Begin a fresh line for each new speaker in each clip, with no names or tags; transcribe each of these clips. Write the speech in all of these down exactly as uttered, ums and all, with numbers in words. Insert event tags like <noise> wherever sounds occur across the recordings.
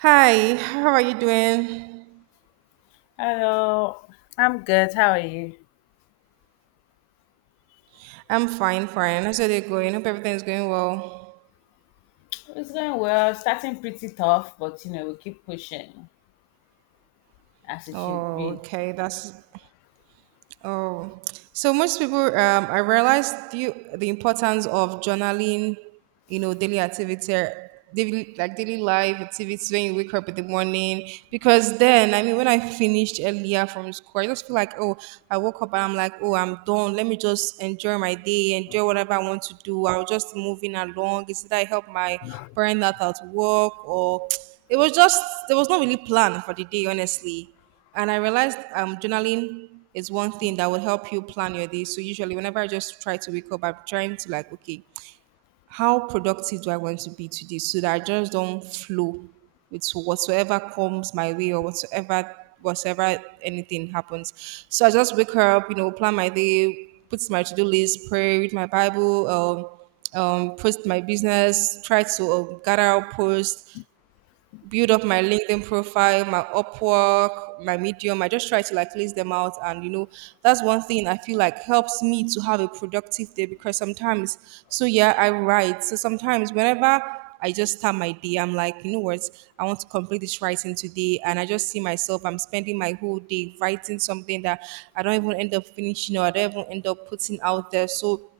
Hi, how are you doing?
Hello, I'm good. How are you?
I'm fine, fine. How's your day going? Hope everything's going well.
It's going well. Starting pretty tough, but you know, we keep pushing as it should
Oh,
be.
okay. That's Oh, so most people, um, I realized the, the importance of journaling, you know, daily activity, daily, like daily life activities when you wake up in the morning. Because then, I mean, when I finished earlier from school, I just feel like, oh, I woke up and I'm like, oh, I'm done. Let me just enjoy my day, enjoy whatever I want to do. i was just moving along. Instead, I help my parent out at work, or <tsk> it was just, there was no really plan for the day, honestly. And I realized um, journaling is one thing that would help you plan your day. So usually, whenever I just try to wake up, I'm trying to like, okay, how productive do I want to be today, so that I just don't flow with whatsoever comes my way or whatsoever whatsoever anything happens. So I just wake her up, you know, plan my day, put my to do list, pray, read my Bible, um, um, post my business, try to um, gather up posts, build up my LinkedIn profile, my Upwork, my Medium. I just try to like list them out, and you know, that's one thing I feel like helps me to have a productive day because sometimes, so yeah, I write. So sometimes, whenever I just start my day, I'm like, you know what, I want to complete this writing today, and I just see myself, I'm spending my whole day writing something that I don't even end up finishing or I don't even end up putting out there. So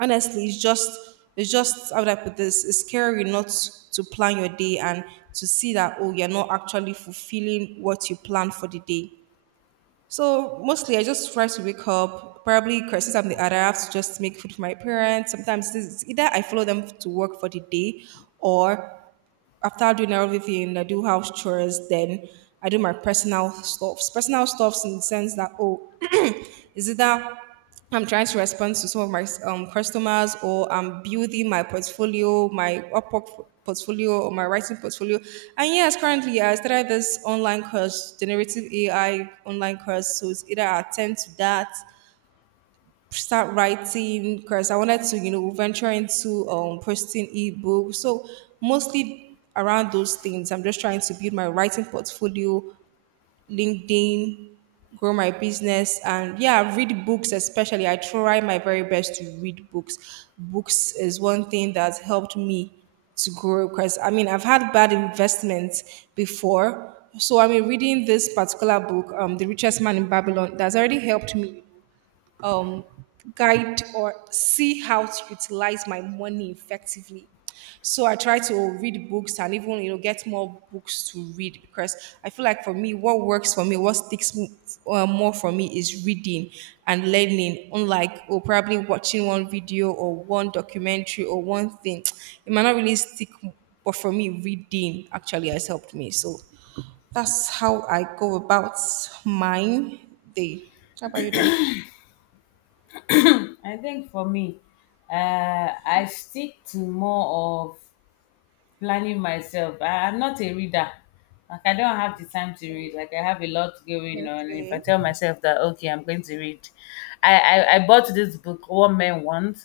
honestly, it's just it's just how would i put this, it's scary not to plan your day and to see that, oh, you're not actually fulfilling what you planned for the day. So mostly, i just try to wake up. Probably crisis, i'm the other. I have to just make food for my parents sometimes. This is either i follow them to work for the day, or after doing everything i do house chores, then i do my personal stuffs personal stuffs in the sense that, oh, is it that I'm trying to respond to some of my um, customers, or I'm building my portfolio, my Upwork portfolio or my writing portfolio? And yes, currently I started this online course, generative A I online course. So it's either I attend to that, start writing, because I wanted to, you know, venture into um, posting ebooks. So mostly around those things. I'm just trying to build my writing portfolio, LinkedIn, grow my business, and yeah, read books. Especially, I try my very best to read books. Books is one thing that's helped me to grow because I mean I've had bad investments before. So I mean reading this particular book, um, The Richest Man in Babylon, that's already helped me um, guide or see how to utilize my money effectively. So I try to read books and even you know get more books to read because I feel like for me what works for me what sticks m- uh, more for me is reading and learning, unlike or probably watching one video or one documentary or one thing. <tsk> It might not really stick, but for me reading actually has helped me. So that's how I go about mine day. How about you though?
I think for me, uh, I stick to more of planning myself. I, I'm not a reader. Like I don't have the time to read. Like I have a lot going on. And if I
Okay.
tell myself that okay, I'm going to read, I I, I bought this book, What Men Want,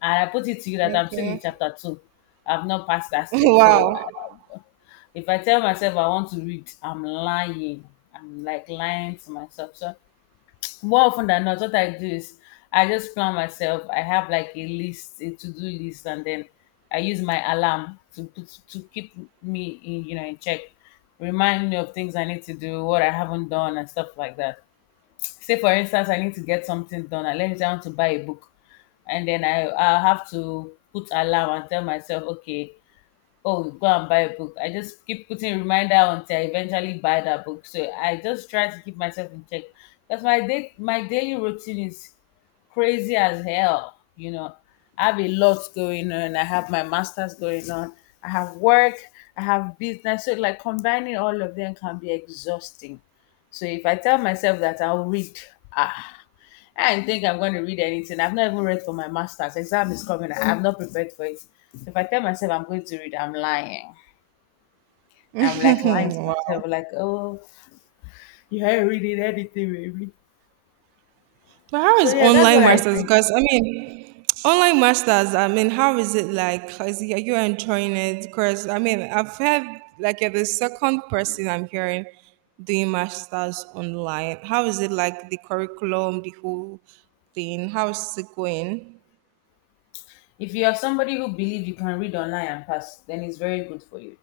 and I put it to you that I'm still in
Okay. <laughs>
chapter two. I've not passed that stage. So I-
Wow.
if I tell myself I want to read, I'm lying. I'm like lying to myself. So more often than not, what I do is I just plan myself. I have like a list, a to do list, and then I use my alarm to put to keep me in, you know, in check, remind me of things I need to do, what I haven't done, and stuff like that. Say, for instance, I need to get something done. I let me down to buy a book, and then I I have to put alarm and tell myself, okay, oh go and buy a book. I just keep putting reminder until I eventually buy that book. So I just try to keep myself in check because my day my daily routine is crazy as hell, you know. I have a lot going on. I have my masters going on, I have work, I have business. So like combining all of them can be exhausting. So if I tell myself that I'll read, ah I don't think I'm going to read anything. I've not even read for my master's. Exam is coming. I have not prepared for it. So if I tell myself I'm going to read, I'm lying. I'm like lying to myself, like, oh, you haven't reading anything, baby.
But how
So
is
yeah, that's
online
what I
masters?
think.
Because I mean, <tsk> online masters. I mean, how is it like? How Is it, are you enjoying it? Because I mean, I've heard like you're the second person I'm hearing doing masters online. How is it like the curriculum, the whole thing? How is it going?
If you are somebody who believe you can read online and pass, then it's very good for you.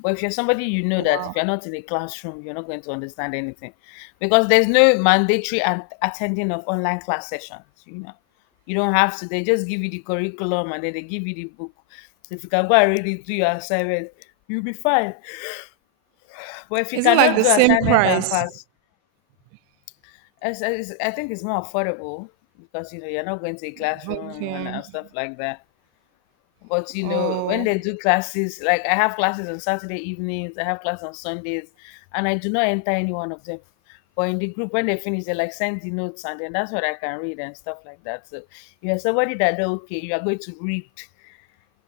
But if you're somebody you know that
Wow.
if you're not in a classroom, you're not going to understand anything, because there's no mandatory and attending of online class sessions. You know, you don't have to. They just give you the curriculum and then they give you the book. So if you can go and read it, do your assignment, you'll be fine. But if you
Is it like
cannot
the
do
same
assignment and
price?
pass, it's, it's, I think it's more affordable because you know you're not going to a classroom and,
Okay.
and stuff like that. But you know, when
Oh,
they do classes, like I have classes on Saturday evenings, I have class on Sundays, and I do not enter any one of them. But in the group, when they finish, they like send the notes, and then that's what I can read and stuff like that. So if you're somebody that know, okay, you are going to read,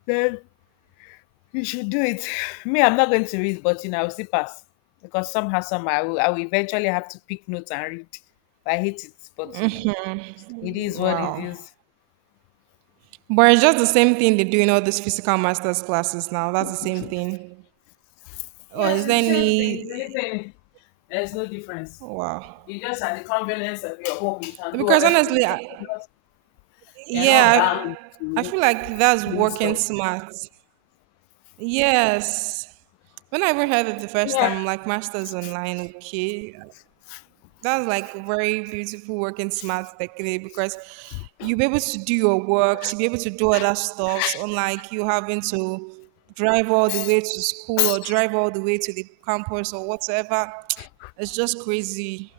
then you should do it. <sighs> Me, I'm not going to read, but you know, I will still pass because somehow, somehow, I will, I will eventually have to pick notes and read. I hate it, but you know, it is what it
wow.
is.
But it's just the same thing they do in all these physical masters classes now. That's the same thing. Or
Yeah,
is there
she's the same thing.
any?
The there's no difference.
Wow.
You just at the convenience of your home, you can do
Because
other
honestly,
things.
I,
And you're not, you're not
yeah,
bound
I
to
feel like that's
do
working
stuff.
smart. Yes. When I ever heard it the first
Yeah,
time, like masters online, okay, that's like very beautiful work and smart technique because you'll be able to do your work, you'll be able to do other stuff, unlike you having to drive all the way to school or drive all the way to the campus or whatever. It's just crazy.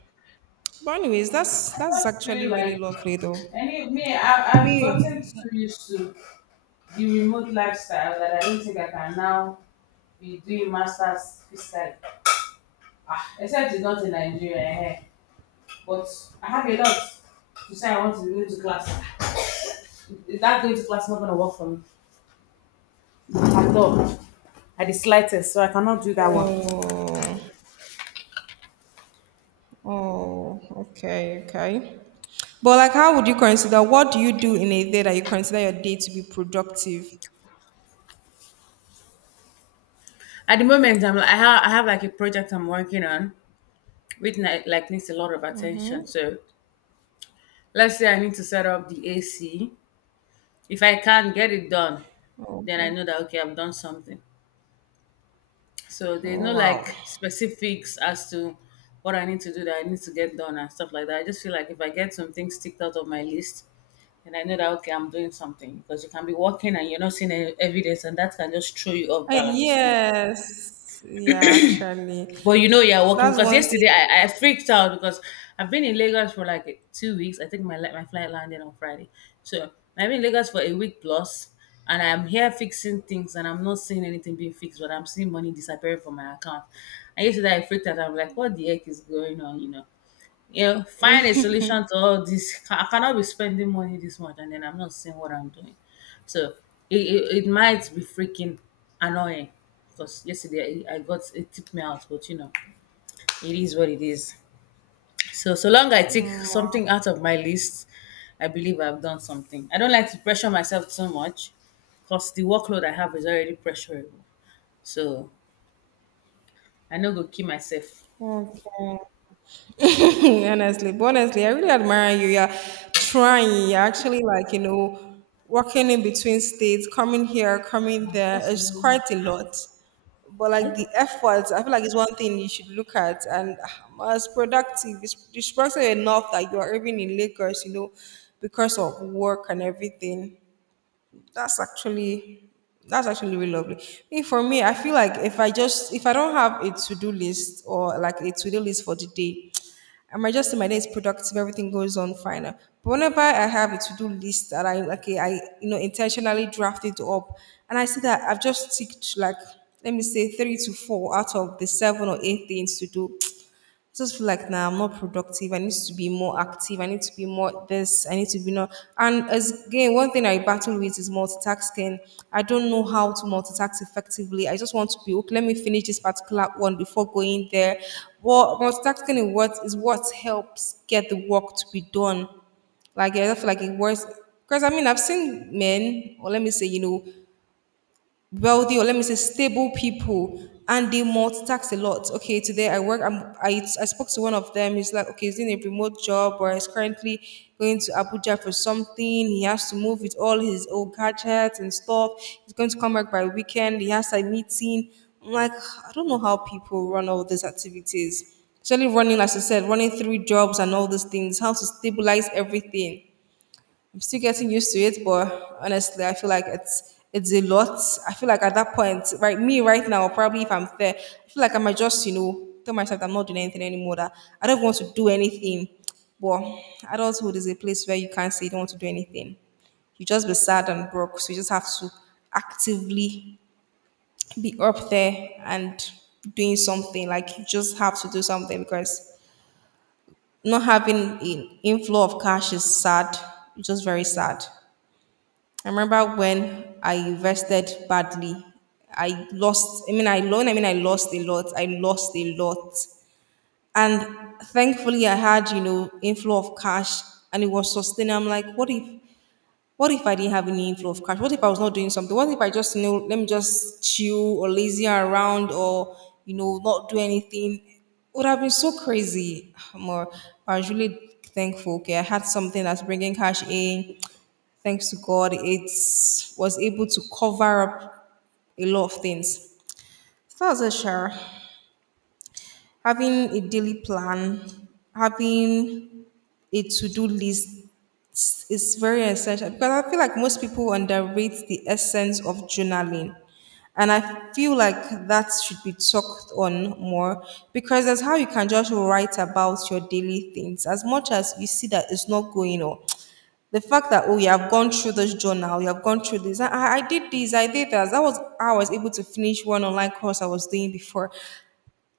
But anyways, that's
I
that's
just feel
actually really
like
lovely though.
any me, I, I've gotten
Me
so used to the remote lifestyle that I don't think I can now be doing masters physically. Ah, except it's not in Nigeria, eh? But I have a lot to say I want to go to class. Is that going to class not going to work for me? At all, at the slightest. So I cannot do that one.
oh oh, okay, okay. But like how would you consider what do you do in a day that you consider your day to be productive?
At the moment, I'm like, I have, I have like a project I'm working on, which ni- like needs a lot of attention. So let's say I need to set up the A C. If I can not get it done,
Oh,
then I
okay.
know that okay, I've done something. So there's
Oh,
no
wow.
like specifics as to what I need to do that I need to get done and stuff like that. I just feel like if I get some things ticked out of my list, and I know that okay, I'm doing something, because you can be working and you're not seeing any evidence, and that can just throw you off
Uh,
balance. You know?
Yes, yeah, actually,
But you know you're working
that's
because
one thing.
yesterday I, I freaked out because I've been in Lagos for like two weeks. I think my li- my flight landed on Friday, so I've been in Lagos for a week plus, and I'm here fixing things, and I'm not seeing anything being fixed, but I'm seeing money disappearing from my account. And yesterday I freaked out. I'm like, what the heck is going on? You know. Yeah, find a solution to all this. I cannot be spending money this much and then I'm not seeing what I'm doing. So it, it, it might be freaking annoying because yesterday I, I got it tipped me out, but you know, it is what it is. So so long I take something out of my list, I believe I've done something. I don't like to pressure myself too much because the workload I have is already pressurable. So I know go kill myself.
Okay. <laughs> honestly, but honestly, I really admire you. You're trying. You're actually like you know, working in between states, coming here, coming there.
Because you
It's quite
know,
a lot. But
are you
like the
talking?
efforts, I feel like it's one thing you should look at and ah, as productive. It's, it's productive enough that you are even in Lagos, you know, because of work and everything. that's actually that's actually really lovely. Me for me, I feel like if I just if I don't have a to do list or like a to do list for the day, I might just say my day is productive, everything goes on fine. But whenever I have a to do list that I like, I you know intentionally draft it up, and I see that I've just ticked like let me say three to four out of the seven or eight things to do just feel like nah, I'm not productive. I need to be more active. I need to be more this. I need to be not. And as again, one thing I battle with is multitasking. I don't know how to multitask effectively. I just want to be okay. Let me finish this particular one before going there. Well, multitasking is what is what helps get the work to be done. Like I don't feel like it works because I mean I've seen men, or let me say, you know, wealthy or let me say stable people and they multitask a lot. Okay, today I work I'm, I, I spoke to one of them. He's like okay, he's in a remote job or he's currently going to abuja for something. He has to move with all his old gadgets and stuff. He's going to come back by weekend. He has a meeting. I'm like, i don't know how people run all these activities, especially running, as i said, running three jobs and all these things. How to stabilize everything, I'm still getting used to it, but honestly, I feel like it's it's a lot. I feel like at that point, right, me right now, probably if I'm there, I feel like I might just, you know, tell myself that I'm not doing anything anymore, that I don't want to do anything. But adulthood is a place where you can't say you don't want to do anything. You just be sad and broke. So you just have to actively be up there and doing something. Like you just have to do something because not having an inflow of cash is sad. It's just very sad. I remember when I invested badly. I lost, I mean, I loan, I mean, I lost a lot. I lost a lot. And thankfully, I had, you know, inflow of cash and it was sustained. I'm like, what if what if I didn't have any inflow of cash? What if I was not doing something? What if I just you know let me just chill or lazy around or you know not do anything? It would have been so crazy. <sighs> More, I was really thankful. Okay, I had something that's bringing cash in. Thanks to God, it was able to cover up a lot of things. So that's a share. Having a daily plan, having a to-do list, it's very essential because I feel like most people underrate the essence of journaling. And I feel like that should be talked on more because that's how you can just write about your daily things. As much as you see that it's not going on, the fact that, oh, you have gone through this journal, you have gone through this, I, I I did this, I did that. That was how I was able to finish one online course I was doing before.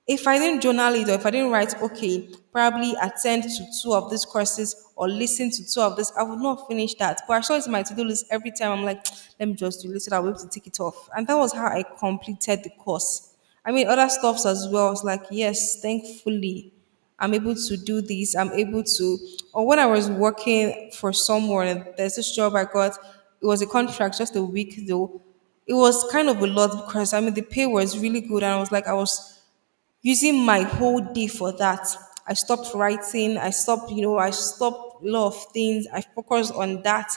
If I didn't journal it or if I didn't write, okay, probably attend to two of these courses or listen to two of this, I would not finish that. But I saw it's my to do list every time. I'm like, <tsk> let me just do this so that I'll be able to take it off. And that was how I completed the course. I mean, other stuffs as well. I was like, yes, thankfully, I'm able to do this. I'm able to. Or when I was working for someone, there's this job I got. It was a contract, just a week though. It was kind of a lot because, I mean, the pay was really good and I was like I was using my whole day for that. I stopped writing. I stopped, you know, I stopped a lot of things. I focused on that.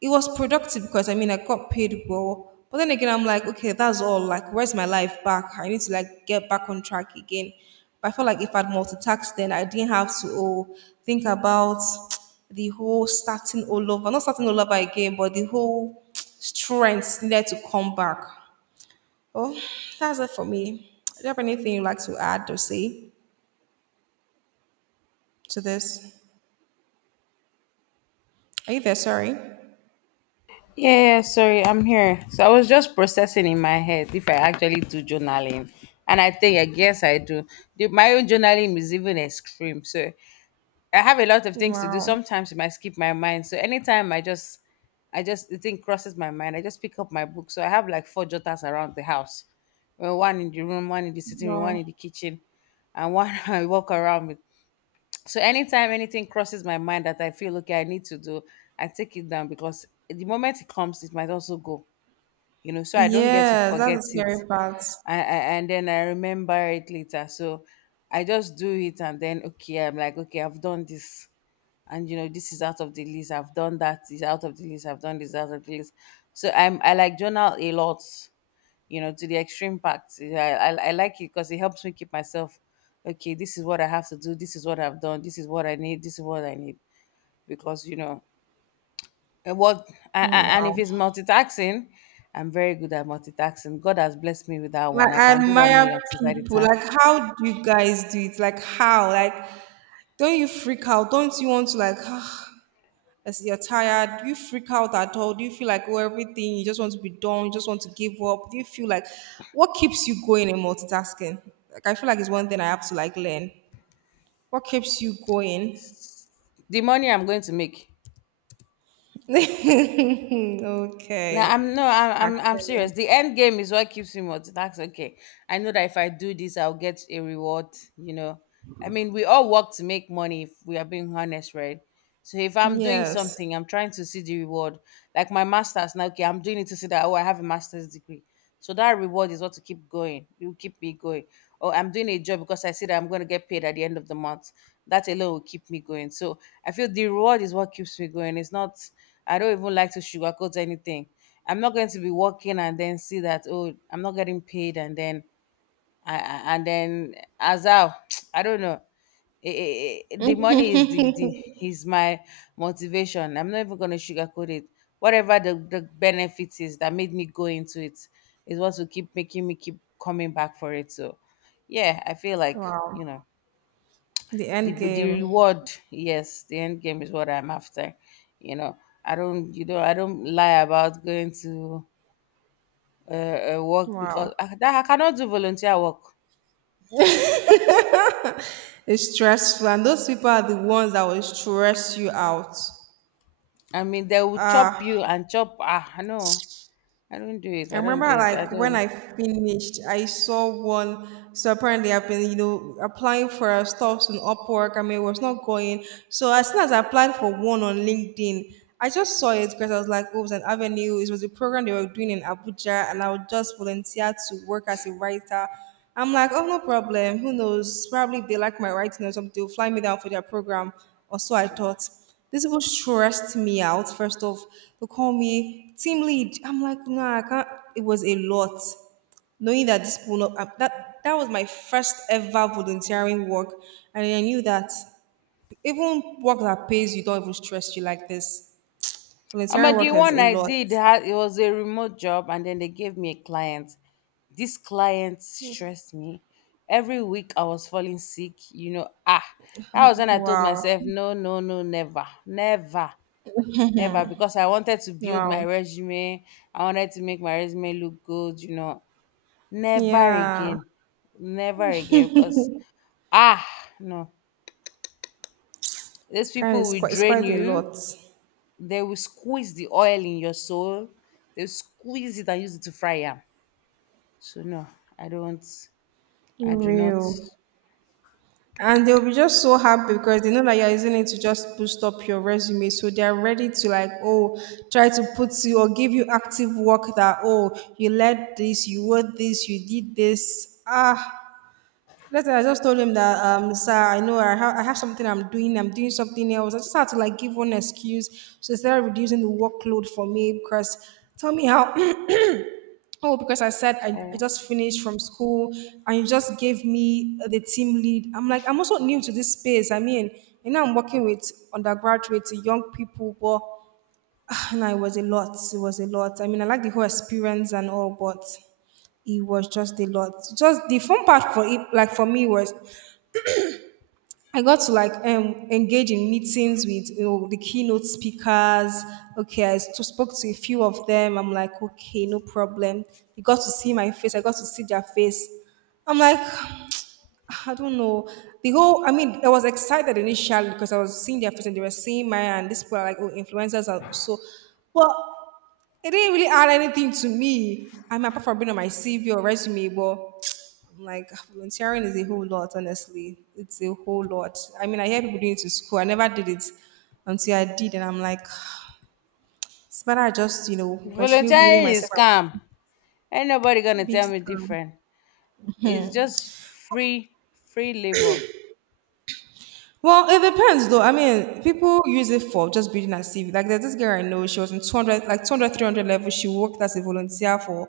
It was productive because, I mean, I got paid well. But then again, I'm like, okay, that's all. Like, where's my life back? I need to, like, get back on track again. But I felt like if I'd multitasked, then I didn't have to oh, think about <tsk> the whole starting all over. Not starting all over again, but the whole <tsk> strength needed to come back. Well, that's it for me. Do you have anything you'd like to add or say to this? Are you there? Sorry.
Yeah, yeah, sorry, I'm here. So I was just processing in my head if I actually do journaling. And I think, I guess I do. The, my own journaling is even extreme. So I have a lot of things to do.
Wow.
Sometimes it might skip my mind. So anytime I just, I just, the thing crosses my mind, I just pick up my book. So I have like four jotters around the house. Well, one in the room, one in the sitting room, one
Wow.
in the kitchen, and one <laughs> I walk around with. So anytime anything crosses my mind that I feel okay, I need to do, I take it down because the moment it comes, it might also go. You know, so I don't get to
Yes, that's the
forget it,
scary part.
I, I, and then I remember it later. So I just do it, and then okay, I'm like, okay, I've done this, and you know, this is out of the list. I've done that. Is out of the list. I've done this out of the list. So I'm I like journal a lot, you know, to the extreme part. I, I, I like it because it helps me keep myself, okay, this is what I have to do. This is what I've done. This is what I need. This is what I need. Because, you know, and what, I, I, and if
Wow.
it's multitasking, I'm very good at multitasking. God has blessed me with that one.
Like,
I
I
can do one
admire
million things at a
people.
time.
Like, how do you guys do it? Like, how? Like, don't you freak out? Don't you want to, like, <sighs> as you're tired? Do you freak out at all? Do you feel like, oh, everything, you just want to be done? You just want to give up? Do you feel like, what keeps you going in multitasking? Like, I feel like it's one thing I have to, like, learn. What keeps you going?
The money I'm going to make.
<laughs> Okay.
No, I'm no, I'm I'm I'm
Actually,
serious. The end game is what keeps me multitasking. Okay, I know that if I do this, I'll get a reward. You know, I mean, we all work to make money. If we are being honest, right? So if I'm doing
yes.
something, I'm trying to see the reward. Like my master's now. Okay, I'm doing it to see that oh, I have a master's degree. So that reward is what to keep going. It will keep me going. Or I'm doing a job because I see that I'm going to get paid at the end of the month. That alone will keep me going. So I feel the reward is what keeps me going. It's not. I don't even like to sugarcoat anything. I'm not going to be working and then see that oh I'm not getting paid and then I, I- and then as I <tsk> I don't know. Eh, eh, eh, the money is the, the is my motivation. I'm not even going to sugarcoat it. Whatever the, the benefit is that made me go into it is what will keep making me keep coming back for it. So yeah, I feel like
Wow.
you know
The
the
end
the
game.
reward. Yes, the end game is what I'm after. You know, I don't you know I don't lie about going to uh, uh, work because
Wow.
I, that, I cannot do volunteer work.
It's stressful. And those people are the ones that will stress you out.
I mean, they will chop
Ah,
you and chop. Ah, no, I don't do it.
I
I don't
remember,
do it. I
like, when
don't.
I finished, I saw one. So apparently I've been, you know, applying for uh, stuffs in Upwork. I mean, it was not going. So as soon as I applied for one on LinkedIn, I just saw it because I was like, oh, it was an avenue. It was a program they were doing in Abuja and I would just volunteer to work as a writer. I'm like, oh, no problem. Who knows? Probably if they like my writing or something, they'll fly me down for their program. Or so I thought. These people stressed me out. First off, they call me team lead. I'm like, nah, I can't. It was a lot. Knowing that this people, not, uh, that that was my first ever volunteering work, and I knew that even work that pays you don't even stress you like this.
I
Volunteering
mean, the
work is
one
a
I
lot.
did, had, it was a remote job, and then they gave me a client. This client stressed me. Every week I was falling sick, you know. Ah, that was when I told
Wow,
myself, no, no, no, never, never, never, because I wanted to build my
wow,
resume. I wanted to make my resume look good, you know. Never
yeah,
again. Never again. Because, ah, no. These
kind of,
people
it's
will
quite, it's
drain
quite a
you.
lot.
They will squeeze the oil in your soul. They'll squeeze it and use it to fry yam. So, no, I don't. I do not.
Real. And they'll be just so happy because they know that you're using it to just boost up your resume, so they're ready to, like, oh, try to put you or give you active work that, oh, you led this, you wrote this, you did this, ah. Later, I just told him that, um, sir, I know I, ha- I have something I'm doing. I'm doing something else. I just had to, like, give one excuse. So instead of reducing the workload for me, because tell me how. Oh, because I said I, I
Sorry.
just finished from school and you just gave me the team lead. I'm like, I'm also new to this space. I mean, you know, I'm working with undergraduates, young people, but <sighs> ah, no, it was a lot. It was a lot. I mean, I like the whole experience and all, but it was just a lot. Just the fun part for it, like for me, was I got to, like, um, engage in meetings with, you know, the keynote speakers. Okay, I s- spoke to a few of them. I'm like, okay, no problem. They got to see my face. I got to see their face. I'm like, <sighs> I don't know. The whole, I mean, I was excited initially because I was seeing their face and they were seeing mine, and these people are, like, oh, influencers are so. But it didn't really add anything to me. I mean, apart from being on my C V or resume. But like, volunteering is a whole lot, honestly. It's a whole lot. I mean, I hear people doing it to school. I never did it until I did, and I'm like, <sighs> it's better I just, you know, continue building
Volunteering
myself
is
up.
scam. Ain't nobody going to
Big
tell me
scale.
different. It's just free, free labor.
Well, it depends though. I mean, people use it for just building a C V. Like, there's this girl I know, she was in two hundred, like two hundred, three hundred level. She worked as a volunteer for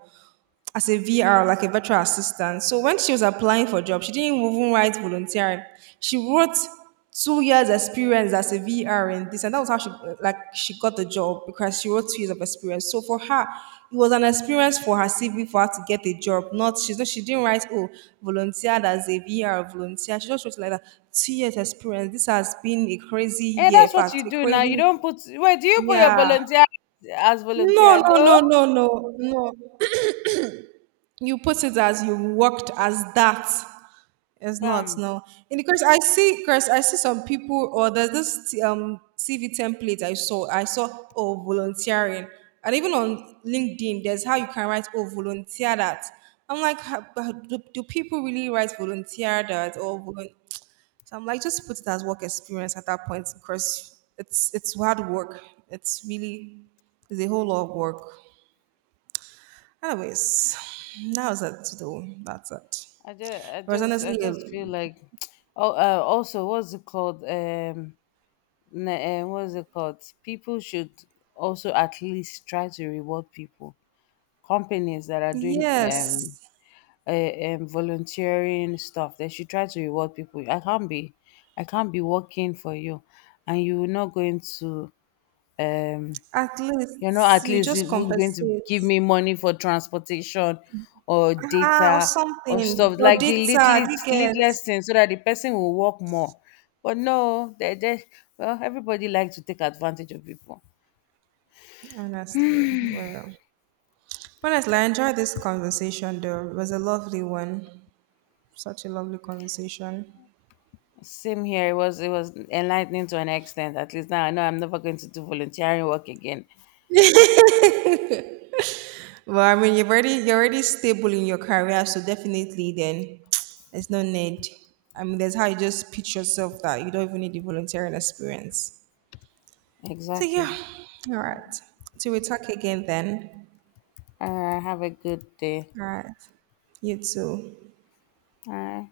as a V R, like a virtual assistant. So when she was applying for job, she didn't even write volunteering. She wrote two years experience as a V R in this, and that was how she, like, she got the job because she wrote two years of experience. So for her, it was an experience for her C V for her to get a job. Not she's not, she didn't write, oh, volunteered as a V R volunteer. She just wrote like that, two years experience. This has been a crazy
Yeah,
year, in
that's what
fact,
you
a
do now. You
crazy
don't put. Wait, do you put your
yeah.
volunteer as
No,
volunteer?
no,
No.
no, no, no, no, you put it as you worked as that. It's not,
Bam.
no. And because i see because I see some people, or there's this um CV template I saw. I saw oh, volunteering. And even on LinkedIn, there's how you can write, oh, volunteer that. I'm like, "Ha- but do, do people really write volunteer that or volun-" So I'm like, just put it as work experience at that point because it's it's hard work. It's really, it's a whole lot of work. Anyways, that was it though. That's it.
I just, I
Whereas
just, I
honestly, uh,
just feel like, <tsk> oh, uh, also, what's it called? Um, n- uh, what's it called? People should also at least try to reward people. Companies that are doing um,
yes,
uh, um volunteering stuff, they should try to reward people. I can't be, I can't be working for you, and you're not going to um
at
you're not
least
at
you
least
just
even going to
compensate,
give me money for transportation or
uh, or
data or
something
stuff
or
like the
data. Do you
littlest,
get?
littlest thing so that the person will work more. But no, they just well, everybody likes to take advantage of people.
Honestly, real. Honestly, I enjoyed this conversation though. It was a lovely one. Such a lovely conversation.
Same here. It was it was enlightening to an extent. At least now I know I'm never going to do volunteering work again.
Well, I mean, you've already you're already stable in your career, so definitely then <tsk> there's no need. I mean, that's how you just pitch yourself that you don't even need the volunteering experience. So yeah,
Exactly.
all right. So we talk again then.
All right. Have a good day.
All right. You too.
Bye.